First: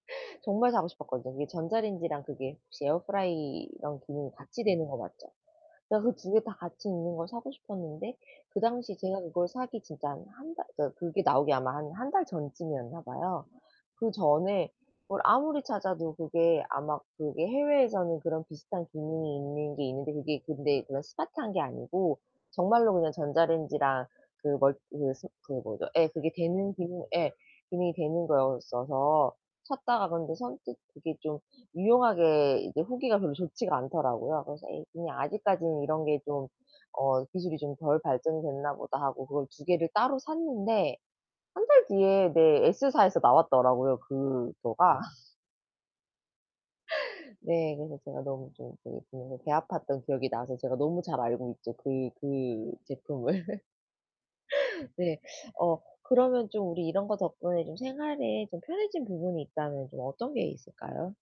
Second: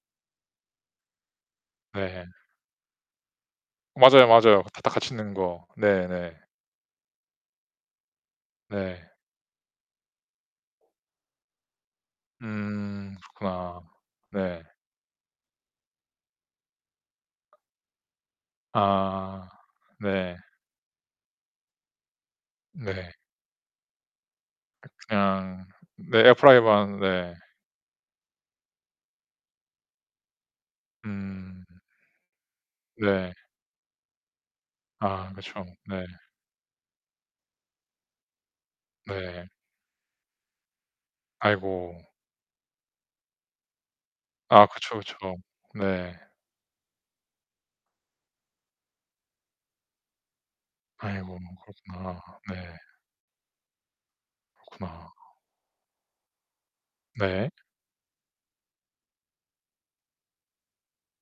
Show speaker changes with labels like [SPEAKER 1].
[SPEAKER 1] 정말 사고 싶었거든요. 그게 전기 전자레인지랑
[SPEAKER 2] 네.
[SPEAKER 1] 그게 혹시 에어프라이어
[SPEAKER 2] 맞아요,
[SPEAKER 1] 기능이
[SPEAKER 2] 맞아요.
[SPEAKER 1] 같이
[SPEAKER 2] 다
[SPEAKER 1] 되는
[SPEAKER 2] 다
[SPEAKER 1] 거
[SPEAKER 2] 같이
[SPEAKER 1] 맞죠?
[SPEAKER 2] 있는 거.
[SPEAKER 1] 나 그 2
[SPEAKER 2] 네네.
[SPEAKER 1] 개 다 같이 있는 걸 사고 싶었는데 그 당시
[SPEAKER 2] 네.
[SPEAKER 1] 제가 그걸 사기 진짜 한 1 달 저 그게 나오기 아마 한 1 달 전쯤이었나
[SPEAKER 2] 음
[SPEAKER 1] 봐요.
[SPEAKER 2] 그렇구나.
[SPEAKER 1] 그
[SPEAKER 2] 네.
[SPEAKER 1] 전에 뭘 아무리 찾아도 그게 아마 그게 해외에서는 그런 비슷한 기능이
[SPEAKER 2] 아
[SPEAKER 1] 있는 게 있는데
[SPEAKER 2] 네.
[SPEAKER 1] 그게 근데 그런 스마트한 게 아니고 정말로
[SPEAKER 2] 네.
[SPEAKER 1] 그냥 전자레인지랑 그 멀
[SPEAKER 2] 그
[SPEAKER 1] 그 스 그거
[SPEAKER 2] 그냥
[SPEAKER 1] 뭐죠? 예.
[SPEAKER 2] 네
[SPEAKER 1] 그게 되는
[SPEAKER 2] 에어프라이어만.
[SPEAKER 1] 기능 예
[SPEAKER 2] 네.
[SPEAKER 1] 기능이 되는 거였어서 샀다가 그런데 선뜻 그게 좀
[SPEAKER 2] 음.
[SPEAKER 1] 유용하게 이제 후기가 별로
[SPEAKER 2] 네.
[SPEAKER 1] 좋지가 않더라고요. 그래서 '에이 그냥
[SPEAKER 2] 아 그쵸.
[SPEAKER 1] 아직까지는 이런
[SPEAKER 2] 네.
[SPEAKER 1] 게 좀 어 기술이 좀 덜 발전이 됐나 보다.' 하고 그걸
[SPEAKER 2] 네.
[SPEAKER 1] 2 개를 따로 샀는데 1 달
[SPEAKER 2] 아이고.
[SPEAKER 1] 뒤에 네. 에스사에서 나왔더라고요
[SPEAKER 2] 아 그쵸,
[SPEAKER 1] 그거가.
[SPEAKER 2] 그쵸. 네.
[SPEAKER 1] 네. 그래서 제가 너무 좀 그 그래서 배 아팠던 기억이 나서 제가 너무 잘
[SPEAKER 2] 아이고.
[SPEAKER 1] 알고 있죠, 그
[SPEAKER 2] 그렇구나.
[SPEAKER 1] 그
[SPEAKER 2] 네.
[SPEAKER 1] 제품을.
[SPEAKER 2] 그렇구나.
[SPEAKER 1] 네. 어 그러면 좀 우리 이런 거
[SPEAKER 2] 네.
[SPEAKER 1] 덕분에 생활에 좀 편해진 부분이 있다면 좀 어떤 게 있을까요?